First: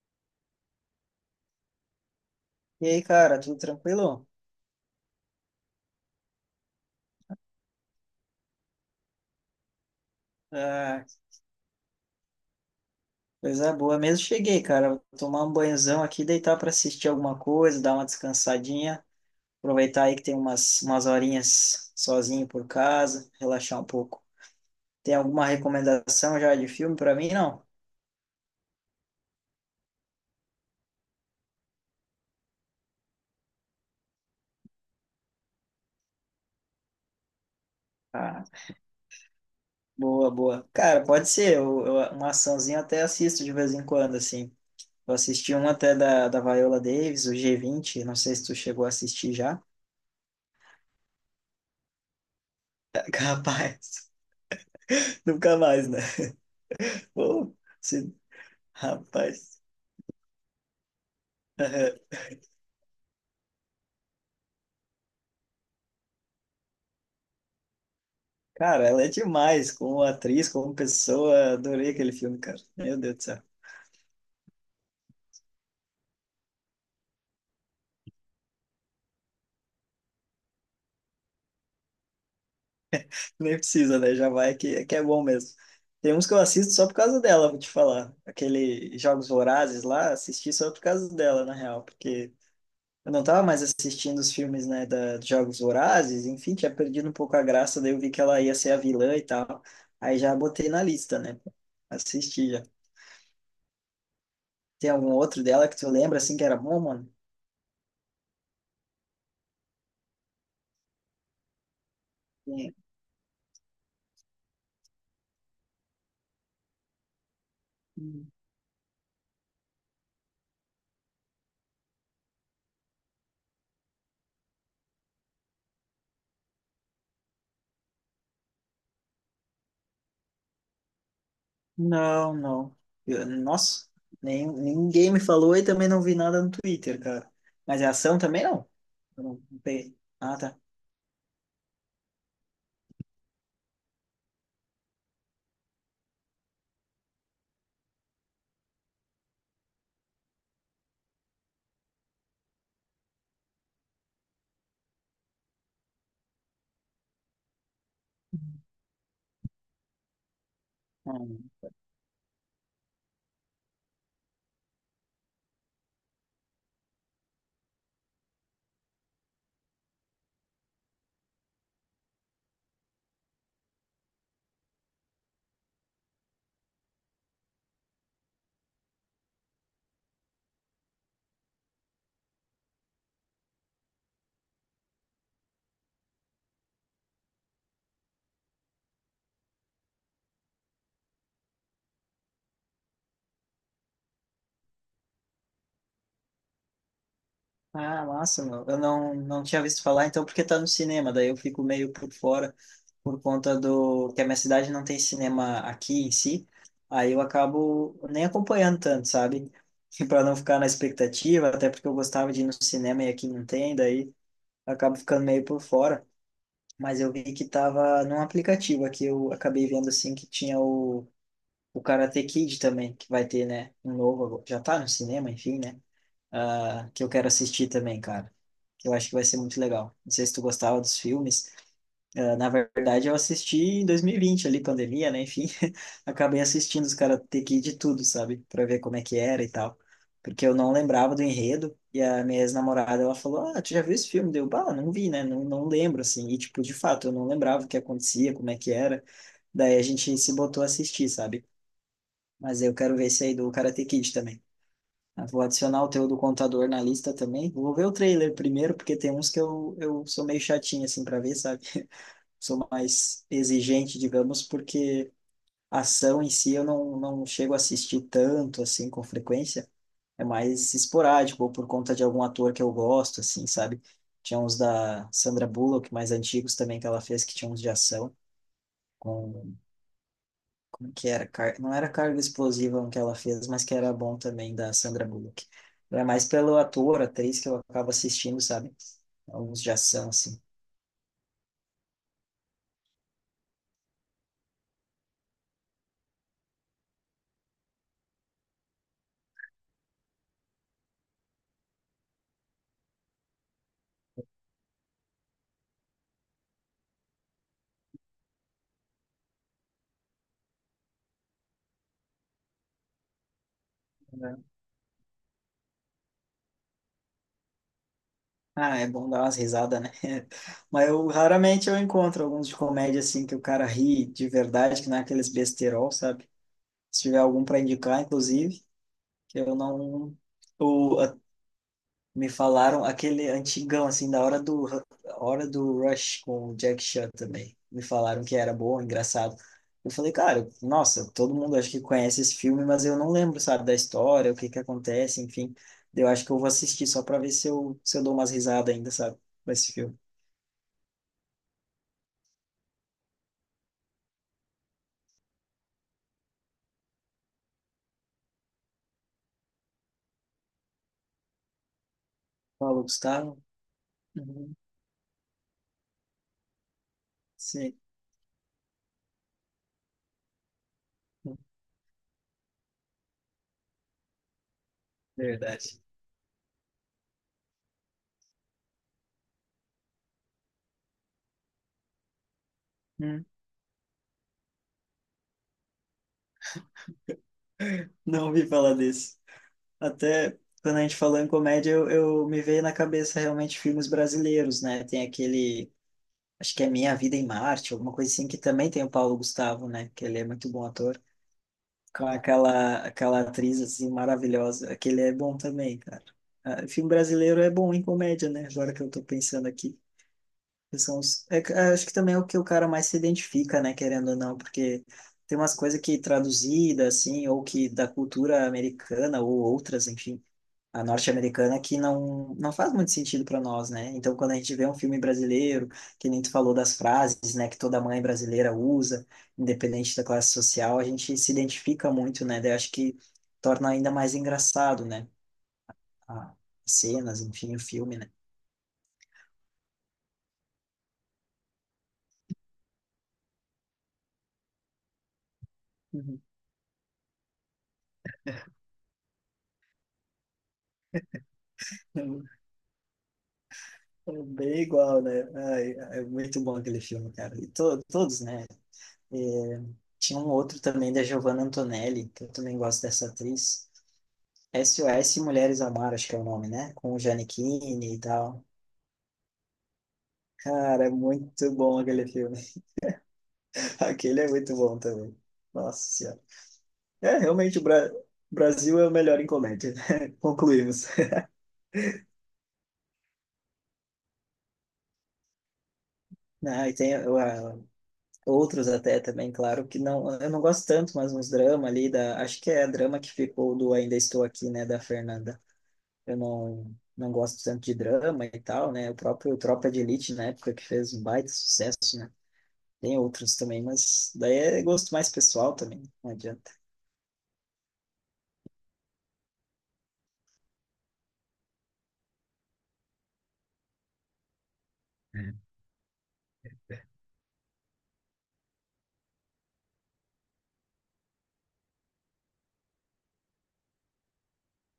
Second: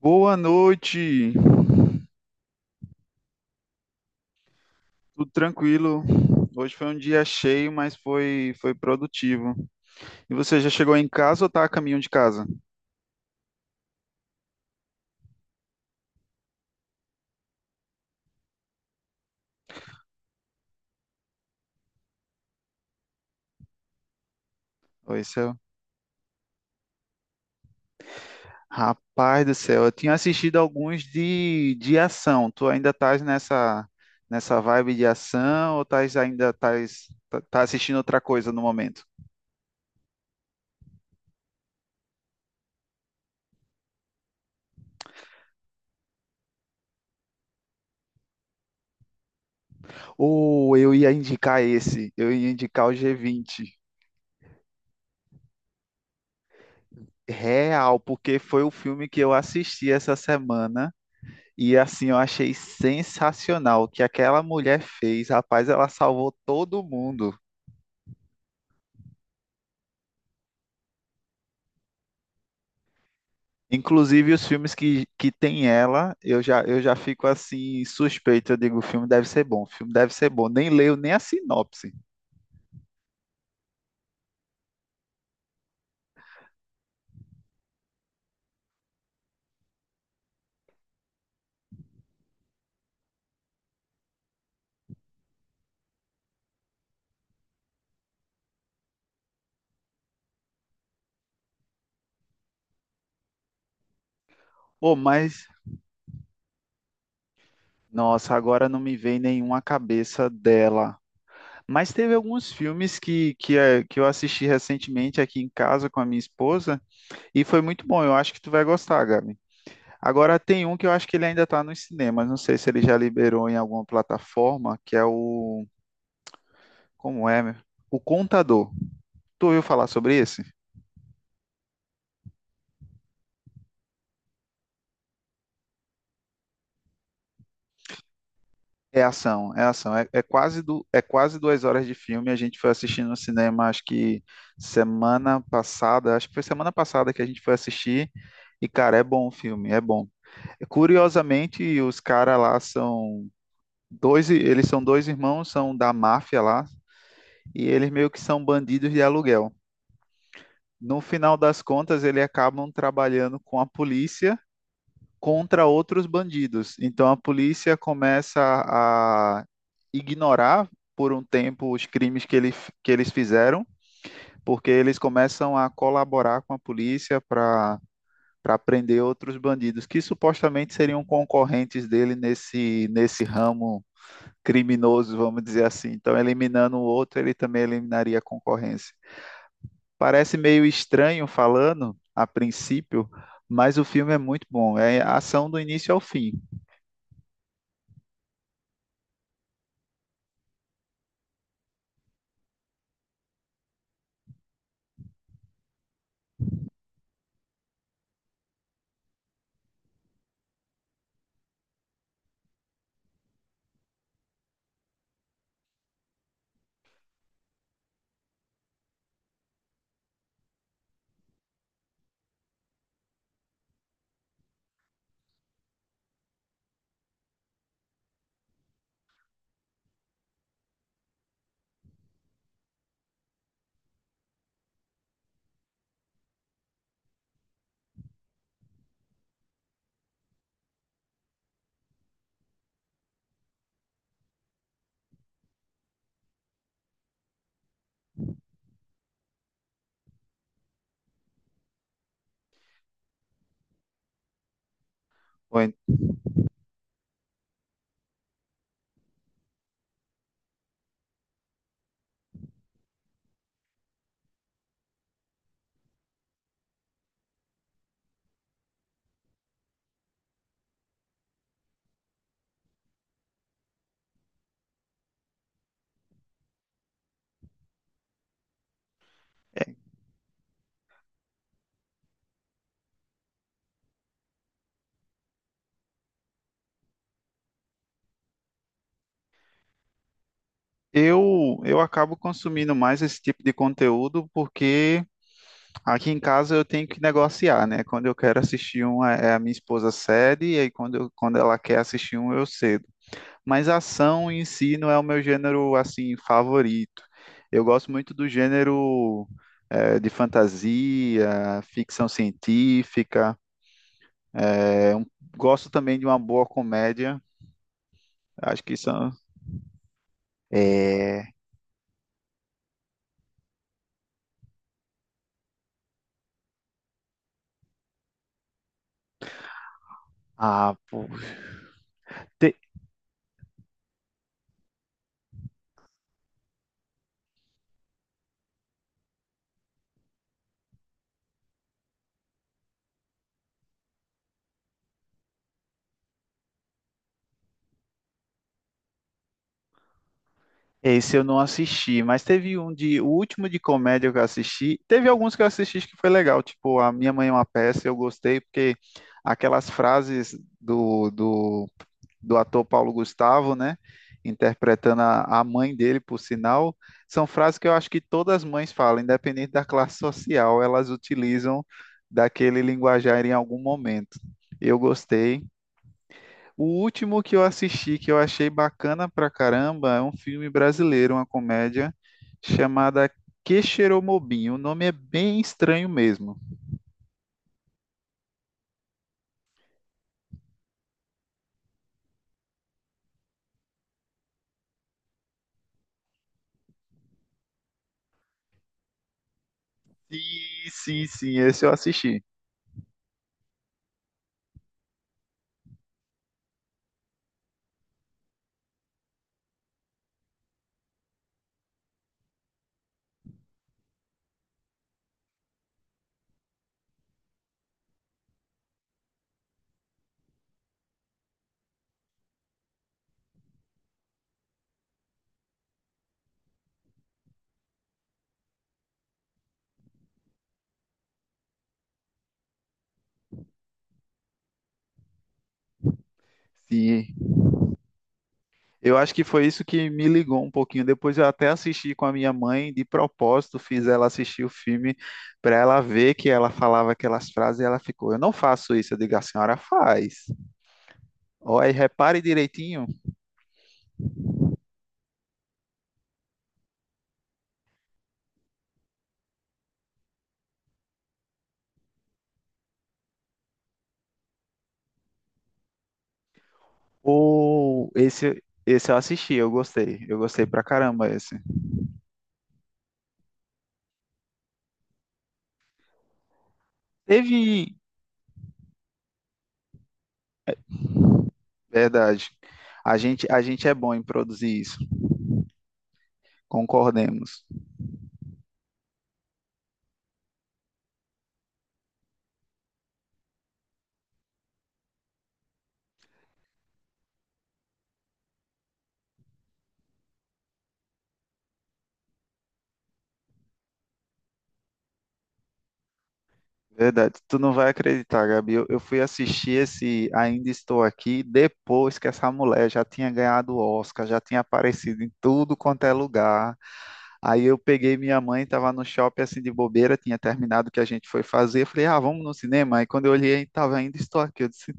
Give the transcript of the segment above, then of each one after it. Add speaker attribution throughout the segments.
Speaker 1: Boa noite,
Speaker 2: E aí, cara, tudo tranquilo?
Speaker 1: tudo tranquilo. Hoje foi um dia cheio, mas foi produtivo. E você já chegou
Speaker 2: Ah,
Speaker 1: em casa ou tá a caminho de casa?
Speaker 2: coisa boa mesmo. Cheguei, cara. Vou tomar um banhozão aqui, deitar para assistir alguma coisa, dar uma descansadinha. Aproveitar aí que tem umas horinhas sozinho por casa, relaxar um pouco. Tem
Speaker 1: Oi,
Speaker 2: alguma
Speaker 1: céu.
Speaker 2: recomendação já de filme para mim? Não?
Speaker 1: Rapaz do céu, eu tinha assistido alguns de ação. Tu ainda estás nessa, nessa vibe de ação ou estás ainda estás tá assistindo outra
Speaker 2: Ah,
Speaker 1: coisa no momento?
Speaker 2: boa, boa. Cara, pode ser. Uma açãozinha eu até assisto de vez em quando, assim. Eu assisti um até da Viola Davis, o G20. Não sei se tu chegou a assistir já.
Speaker 1: Ou eu ia indicar esse, eu ia indicar o G20.
Speaker 2: Capaz. Nunca mais, né? Pô,
Speaker 1: Real,
Speaker 2: se-
Speaker 1: porque foi o filme que eu
Speaker 2: Rapaz.
Speaker 1: assisti essa semana. E assim, eu
Speaker 2: Aham.
Speaker 1: achei sensacional o que aquela mulher fez. Rapaz, ela salvou todo mundo.
Speaker 2: Cara, ela é demais como atriz, como pessoa. Adorei aquele filme, cara. Meu Deus do céu.
Speaker 1: Inclusive os filmes que tem ela, eu já fico assim suspeito. Eu digo, o filme deve ser bom, o filme deve ser bom. Nem leio nem a sinopse.
Speaker 2: Nem precisa, né? Já vai que é bom mesmo. Tem uns que eu assisto só por causa dela, vou te falar. Aquele Jogos Vorazes lá, assisti só por causa dela, na real, porque eu não tava mais assistindo os filmes, né, da dos Jogos Vorazes, enfim, tinha perdido um pouco a graça, daí eu vi que ela ia ser a vilã e tal. Aí já botei na lista, né? Assisti já. Tem
Speaker 1: Pô,
Speaker 2: algum outro
Speaker 1: mas,
Speaker 2: dela que tu lembra assim que era bom, mano?
Speaker 1: nossa, agora não me vem nenhuma cabeça dela. Mas teve alguns filmes que eu assisti recentemente aqui em casa com a minha esposa e foi muito bom. Eu
Speaker 2: Tem.
Speaker 1: acho que tu vai gostar, Gabi. Agora tem um que eu acho que ele ainda está nos cinemas, não sei se ele já liberou em alguma plataforma, que é o. Como é, meu? O Contador. Tu ouviu falar sobre esse?
Speaker 2: Não, não. Nossa, nem, ninguém me falou e também não vi nada no Twitter, cara. Mas é ação também não?
Speaker 1: É
Speaker 2: Eu não
Speaker 1: ação,
Speaker 2: não
Speaker 1: é ação.
Speaker 2: peguei.
Speaker 1: É,
Speaker 2: Ah, tá.
Speaker 1: é quase 2 horas de filme. A gente foi assistindo no cinema, acho que semana passada, acho que foi semana passada que a gente foi assistir. E, cara, é bom o filme, é bom. Curiosamente, os caras lá são dois, eles são dois irmãos, são da máfia lá, e eles meio que são bandidos de aluguel. No final
Speaker 2: Hum.
Speaker 1: das contas, eles acabam trabalhando com a polícia contra outros bandidos. Então a polícia começa a ignorar por um tempo os crimes que eles fizeram, porque eles começam a colaborar com a polícia para prender outros bandidos que supostamente seriam concorrentes dele nesse ramo criminoso, vamos dizer assim. Então, eliminando o outro, ele também eliminaria a concorrência. Parece meio estranho falando a princípio, mas o filme é muito bom. É ação do início ao fim.
Speaker 2: Ah, massa, meu. Eu não tinha visto falar, então, porque tá no cinema, daí eu fico meio por fora, por conta do que a minha cidade não tem cinema aqui em si, aí eu acabo nem acompanhando tanto, sabe? E para não ficar na expectativa, até porque eu gostava de ir no cinema e aqui não tem, daí eu acabo ficando meio por fora. Mas eu vi que tava num aplicativo aqui, eu acabei vendo assim que tinha o Karate Kid também, que vai ter, né? Um novo, agora. Já tá no cinema, enfim, né? Ah, que eu quero assistir também, cara. Que eu acho que vai ser muito legal. Não sei se tu gostava dos filmes, ah, na verdade, eu assisti em 2020, ali, pandemia, né? Enfim, acabei assistindo os Karate Kid de tudo, sabe? Pra ver como é que era e tal. Porque eu não lembrava do enredo. E a minha ex-namorada, ela falou: Ah, tu já viu esse filme? Deu, bah, não vi, né? Não, não lembro, assim. E, tipo, de fato, eu não lembrava o que acontecia, como é que era. Daí a gente se botou a assistir, sabe? Mas eu quero ver esse aí do Karate Kid também. Ah, vou
Speaker 1: Foi-
Speaker 2: adicionar o teu do contador na lista também. Vou ver o trailer primeiro, porque tem uns que eu sou meio chatinho, assim, pra ver, sabe? Sou mais exigente, digamos, porque a ação em si eu não chego a assistir tanto, assim, com frequência. É mais esporádico, ou por conta de algum ator que eu gosto, assim, sabe? Tinha uns da Sandra Bullock, mais antigos também, que ela fez, que tinha uns de ação, com...
Speaker 1: é,
Speaker 2: Como que era? Não era Carga Explosiva um que ela fez, mas que era bom também, da Sandra Bullock. É mais pelo ator, atriz, que eu acabo assistindo, sabe? Alguns de ação, assim.
Speaker 1: eu acabo consumindo mais esse tipo de conteúdo porque aqui em casa eu tenho que negociar, né? Quando eu quero assistir um, é a minha esposa cede, e aí quando ela quer assistir um, eu cedo. Mas ação em si não é o meu gênero, assim, favorito. Eu gosto muito do gênero, de fantasia, ficção científica. É um- Gosto também de uma boa comédia. Acho que
Speaker 2: Ah, é bom
Speaker 1: são.
Speaker 2: dar umas risadas, né? Mas eu
Speaker 1: É... é,
Speaker 2: raramente eu encontro alguns de comédia assim que o cara ri de verdade, que não é aqueles besterol, sabe? Se tiver algum para indicar, inclusive, que eu não
Speaker 1: Ah,
Speaker 2: o
Speaker 1: pô.
Speaker 2: a- me
Speaker 1: Te-
Speaker 2: falaram aquele antigão assim da hora do Rush com o Jack Chan também. Me falaram que era bom, engraçado. Eu falei, cara, nossa, todo mundo acho que conhece esse filme, mas eu não lembro, sabe, da história, o que que acontece, enfim. Eu acho que eu vou assistir só para ver se eu dou umas risadas ainda, sabe, com esse filme.
Speaker 1: Esse eu não assisti, mas teve um de. O último de comédia que eu assisti. Teve alguns que eu assisti que foi legal. Tipo, A Minha Mãe é uma Peça, eu gostei, porque aquelas frases do ator
Speaker 2: Paulo
Speaker 1: Paulo
Speaker 2: Gustavo?
Speaker 1: Gustavo, né?
Speaker 2: Uhum,
Speaker 1: Interpretando a mãe dele, por sinal, são frases que eu
Speaker 2: sim,
Speaker 1: acho que todas as mães falam, independente da classe social, elas utilizam daquele linguajar em algum momento. Eu gostei.
Speaker 2: verdade.
Speaker 1: O último que eu assisti, que eu achei bacana pra caramba, é um filme brasileiro, uma comédia chamada
Speaker 2: Hum.
Speaker 1: Quixeromobim. O nome é bem estranho mesmo.
Speaker 2: Não ouvi falar desse. Até quando a gente falou em comédia, eu me veio na cabeça realmente filmes brasileiros, né? Tem aquele, acho que é Minha Vida em Marte, alguma coisa assim, que também tem o Paulo Gustavo, né? Que ele
Speaker 1: Sim,
Speaker 2: é muito bom ator.
Speaker 1: sim, sim, esse eu
Speaker 2: Com
Speaker 1: assisti.
Speaker 2: aquela atriz, assim, maravilhosa. Aquele é bom também, cara. Ah, filme brasileiro é bom em comédia, né? Agora que eu tô pensando aqui. Que são acho que também é o que o cara mais se identifica, né, querendo ou não, porque tem umas coisas que traduzida, assim, ou que da cultura americana, ou outras, enfim, a norte-americana, que não faz muito sentido para nós, né? Então, quando a gente vê um filme brasileiro, que nem tu falou das frases, né, que toda mãe brasileira usa, independente da classe social, a gente se identifica muito, né? Daí acho que torna ainda mais engraçado, né? a- As
Speaker 1: Sim,
Speaker 2: cenas, enfim, o filme, né?
Speaker 1: eu acho que foi isso que me ligou um pouquinho. Depois eu até assisti com a minha mãe, de propósito, fiz ela assistir o filme para ela ver
Speaker 2: Uhum.
Speaker 1: que ela falava aquelas frases e ela ficou: eu não faço isso. Eu digo: a senhora faz. Olha, repare direitinho.
Speaker 2: Bem igual, né? Ai, é muito bom aquele filme, cara. E todos, né? É, tinha um outro também da Giovanna Antonelli, que eu também gosto dessa atriz. SOS Mulheres ao Mar, acho que é o nome, né? Com o
Speaker 1: Ou
Speaker 2: Giannichini e
Speaker 1: esse,
Speaker 2: tal.
Speaker 1: esse eu assisti, eu gostei. Eu gostei pra
Speaker 2: Cara, é
Speaker 1: caramba esse.
Speaker 2: muito bom aquele filme. Aquele é muito bom também. Nossa Senhora. É, realmente o
Speaker 1: Teve,
Speaker 2: Brasil é o melhor em comédia, né? Concluímos.
Speaker 1: verdade. A gente é bom em produzir isso,
Speaker 2: Ah, e tem
Speaker 1: concordemos.
Speaker 2: outros até também, claro, que não, eu não gosto tanto, mas uns drama ali acho que é drama que ficou do Ainda Estou Aqui, né, da Fernanda. Eu não gosto tanto de drama e tal, né? O próprio Tropa de Elite na época que fez um baita sucesso, né? Tem outros também, mas daí é gosto mais pessoal também, né, não adianta.
Speaker 1: Verdade, tu não vai acreditar, Gabi. Eu fui assistir esse Ainda Estou Aqui depois que essa mulher já tinha ganhado o Oscar, já tinha aparecido em
Speaker 2: Hum.
Speaker 1: tudo quanto é lugar. Aí eu peguei minha mãe, estava no shopping assim de bobeira, tinha terminado o que a gente foi fazer. Eu falei, ah, vamos no cinema. Aí quando eu olhei, tava Ainda Estou Aqui. Eu disse,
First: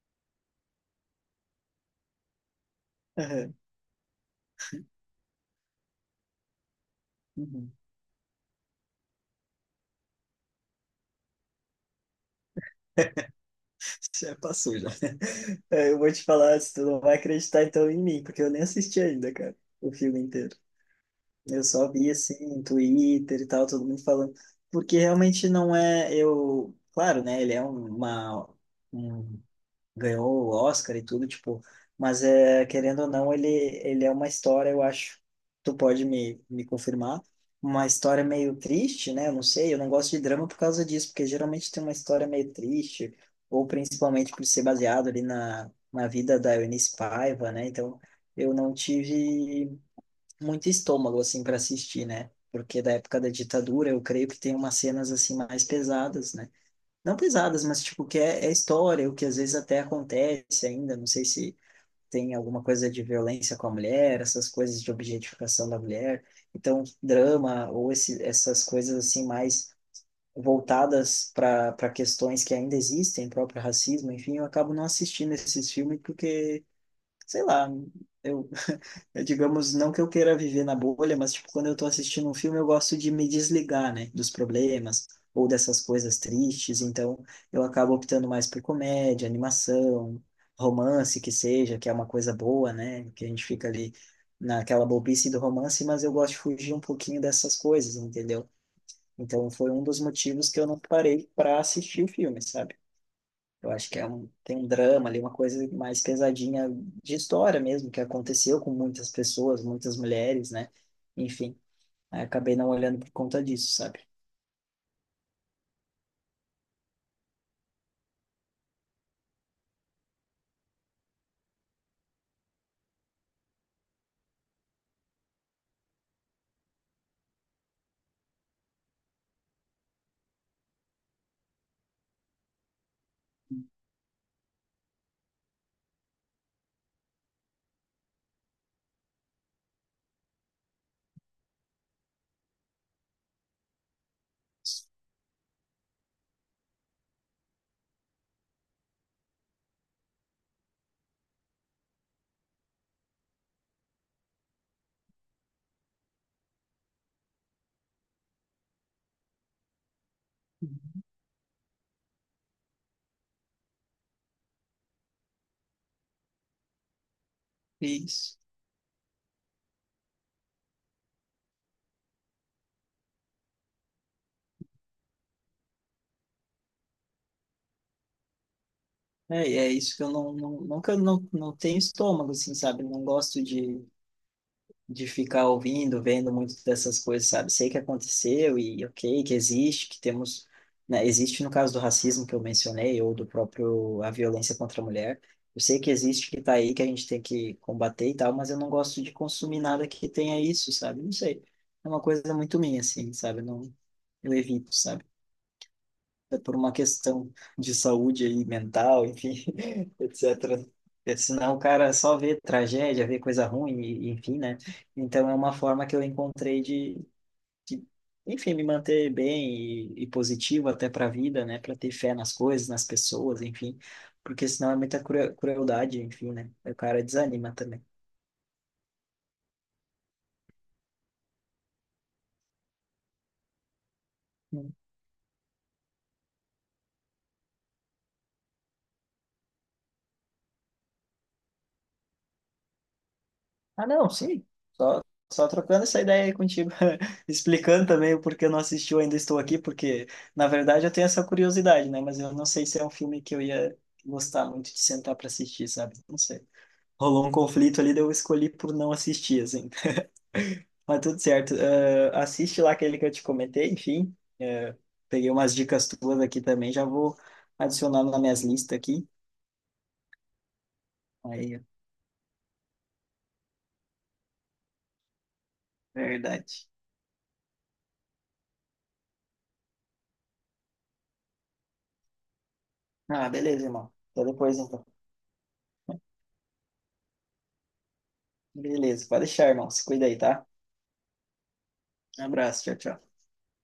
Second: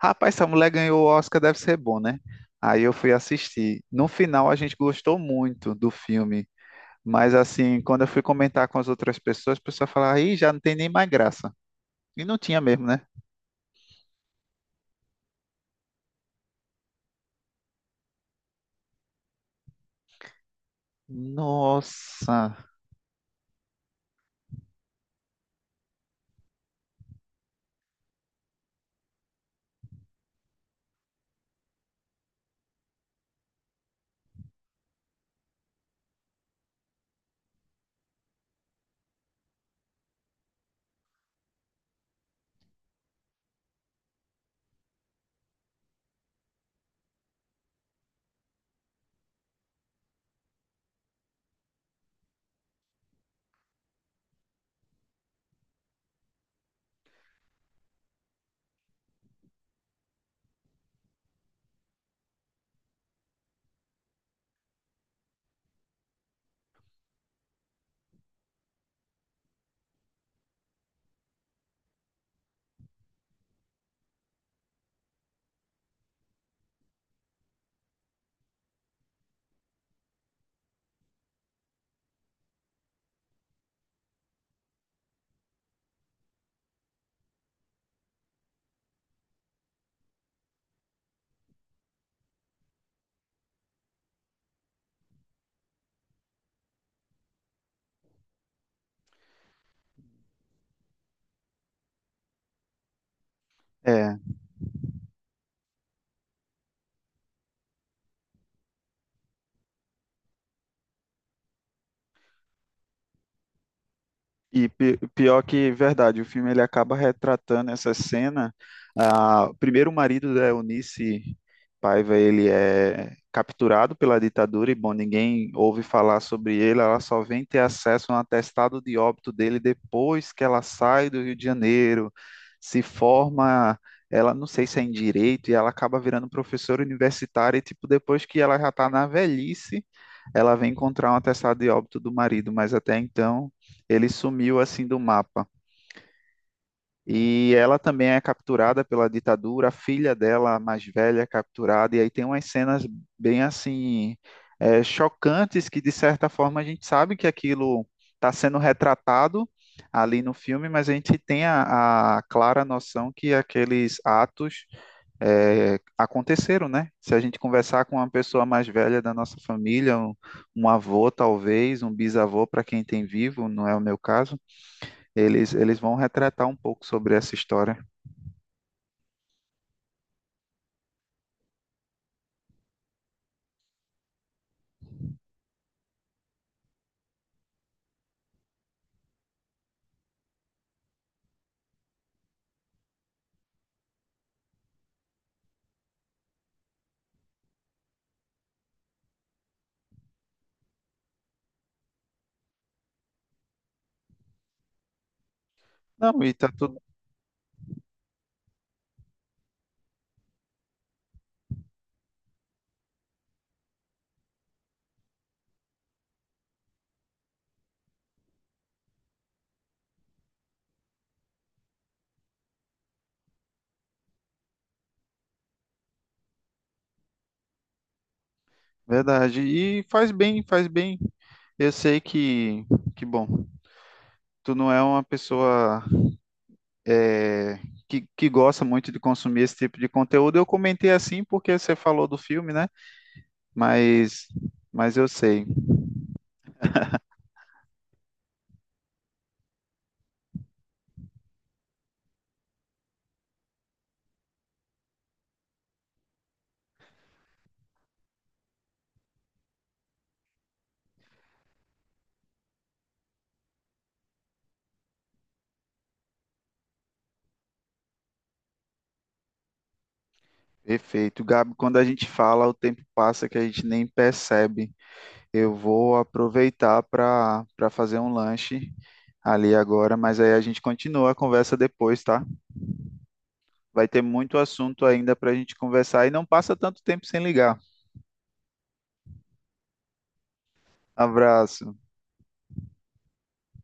Speaker 1: rapaz, essa mulher ganhou o Oscar, deve ser bom, né? Aí eu fui
Speaker 2: Aham,
Speaker 1: assistir. No final, a gente gostou muito do filme. Mas
Speaker 2: uhum.
Speaker 1: assim, quando eu fui comentar com as outras pessoas, a pessoa falava, aí já não tem nem mais graça. E não tinha mesmo, né?
Speaker 2: Já passou já. É, eu vou te falar, se tu não vai acreditar então em mim, porque eu nem assisti ainda, cara, o filme inteiro. Eu só vi assim
Speaker 1: Nossa.
Speaker 2: em Twitter e tal, todo mundo falando, porque realmente não é eu, claro, né? Ele um, ganhou o Oscar e tudo, tipo, mas é querendo ou não, ele é uma história, eu acho. Tu pode me confirmar? Uma história meio triste, né? Eu não sei, eu não gosto de drama por causa disso, porque geralmente tem uma história meio triste, ou principalmente por ser baseado ali na vida da Eunice Paiva, né? Então, eu não tive muito estômago assim para assistir, né? Porque da época da ditadura, eu creio que tem umas cenas assim mais pesadas, né? Não pesadas, mas tipo que é história, o que às vezes até acontece ainda, não sei se tem alguma coisa de violência com a mulher, essas coisas de objetificação da mulher. Então, drama ou esse, essas coisas assim mais voltadas para questões que ainda existem, próprio racismo, enfim, eu acabo não assistindo esses filmes porque, sei lá, eu eu, digamos, não que eu queira viver na bolha, mas, tipo, quando eu tô assistindo um filme, eu gosto de me desligar, né, dos problemas ou dessas coisas tristes, então eu acabo optando mais por comédia, animação, romance que seja, que é uma coisa boa, né, que a gente fica ali naquela bobice do romance, mas eu gosto de fugir um pouquinho dessas coisas, entendeu? Então foi um dos motivos que eu não parei para assistir o filme, sabe? Eu acho que
Speaker 1: É.
Speaker 2: tem um drama ali, uma coisa mais pesadinha de história mesmo, que aconteceu com muitas pessoas, muitas mulheres, né? Enfim, aí acabei não olhando por conta disso, sabe?
Speaker 1: E pior que verdade, o filme ele acaba retratando essa cena. Ah, o primeiro marido da Eunice Paiva, ele é capturado pela ditadura e bom, ninguém ouve falar sobre ele, ela só vem ter acesso a um atestado de óbito dele depois que ela sai do Rio de Janeiro, se forma, ela não sei se é em direito e ela acaba virando professora universitária e tipo depois que ela já está na velhice ela vem encontrar um atestado de óbito do marido, mas até então ele sumiu assim do mapa. E ela também é capturada pela ditadura, a filha dela, a mais velha, é capturada, e aí tem umas cenas bem assim chocantes que, de certa forma, a gente sabe que aquilo está sendo retratado ali no filme, mas a gente tem a clara noção que aqueles atos aconteceram, né? Se a gente conversar com uma
Speaker 2: Isso.
Speaker 1: pessoa mais velha da nossa família, um avô talvez, um bisavô para quem tem vivo, não é o meu caso, eles vão retratar um pouco sobre essa história.
Speaker 2: É, e é isso que eu não, que eu não tenho estômago, assim, sabe? Não gosto de ficar ouvindo, vendo muito dessas coisas, sabe? Sei que aconteceu e ok, que existe, que temos, né? Existe no caso do racismo que eu mencionei ou do próprio a violência contra a mulher. Eu sei que existe, que tá aí, que a gente tem que combater e tal, mas eu não gosto de consumir nada que tenha isso, sabe? Não sei. É uma coisa muito minha, assim, sabe? Eu não, eu evito, sabe?
Speaker 1: Não, e
Speaker 2: É
Speaker 1: tá
Speaker 2: por uma
Speaker 1: tudo
Speaker 2: questão de saúde aí, mental, enfim, etc. Porque senão o cara só vê tragédia, vê coisa ruim, e enfim, né? Então é uma forma que eu encontrei de, enfim, me manter bem e positivo até para a vida, né? Para ter fé nas coisas, nas pessoas, enfim. Porque senão é muita crueldade, enfim, né? O cara desanima também.
Speaker 1: verdade. E faz bem, faz bem. Eu sei que bom, tu não é uma pessoa é, que gosta muito de consumir esse tipo de conteúdo. Eu comentei assim porque você falou do filme, né?
Speaker 2: Ah, não,
Speaker 1: Mas,
Speaker 2: sim.
Speaker 1: mas
Speaker 2: Só,
Speaker 1: eu sei.
Speaker 2: só trocando essa ideia aí contigo, explicando também o porquê eu não assisti, eu ainda estou aqui, porque na verdade eu tenho essa curiosidade, né? Mas eu não sei se é um filme que eu ia gostar muito de sentar para assistir, sabe? Não sei. Rolou um conflito ali, daí eu escolhi por não assistir, assim. Mas tudo certo. Eh, assiste lá aquele que eu te comentei, enfim. Eh, peguei umas dicas tuas aqui também, já vou adicionando nas minhas listas aqui.
Speaker 1: Perfeito, Gabi.
Speaker 2: Aí, é
Speaker 1: Quando a gente fala, o tempo passa que a gente nem percebe. Eu vou
Speaker 2: verdade.
Speaker 1: aproveitar para fazer um lanche ali agora, mas aí a gente continua a conversa depois, tá?
Speaker 2: Ah, beleza,
Speaker 1: Vai
Speaker 2: irmão.
Speaker 1: ter
Speaker 2: Até
Speaker 1: muito
Speaker 2: depois,
Speaker 1: assunto
Speaker 2: então.
Speaker 1: ainda para a gente conversar e não passa tanto tempo sem ligar.
Speaker 2: Beleza, pode deixar, irmão. Se cuida aí, tá?
Speaker 1: Abraço.
Speaker 2: Abraço, tchau, tchau.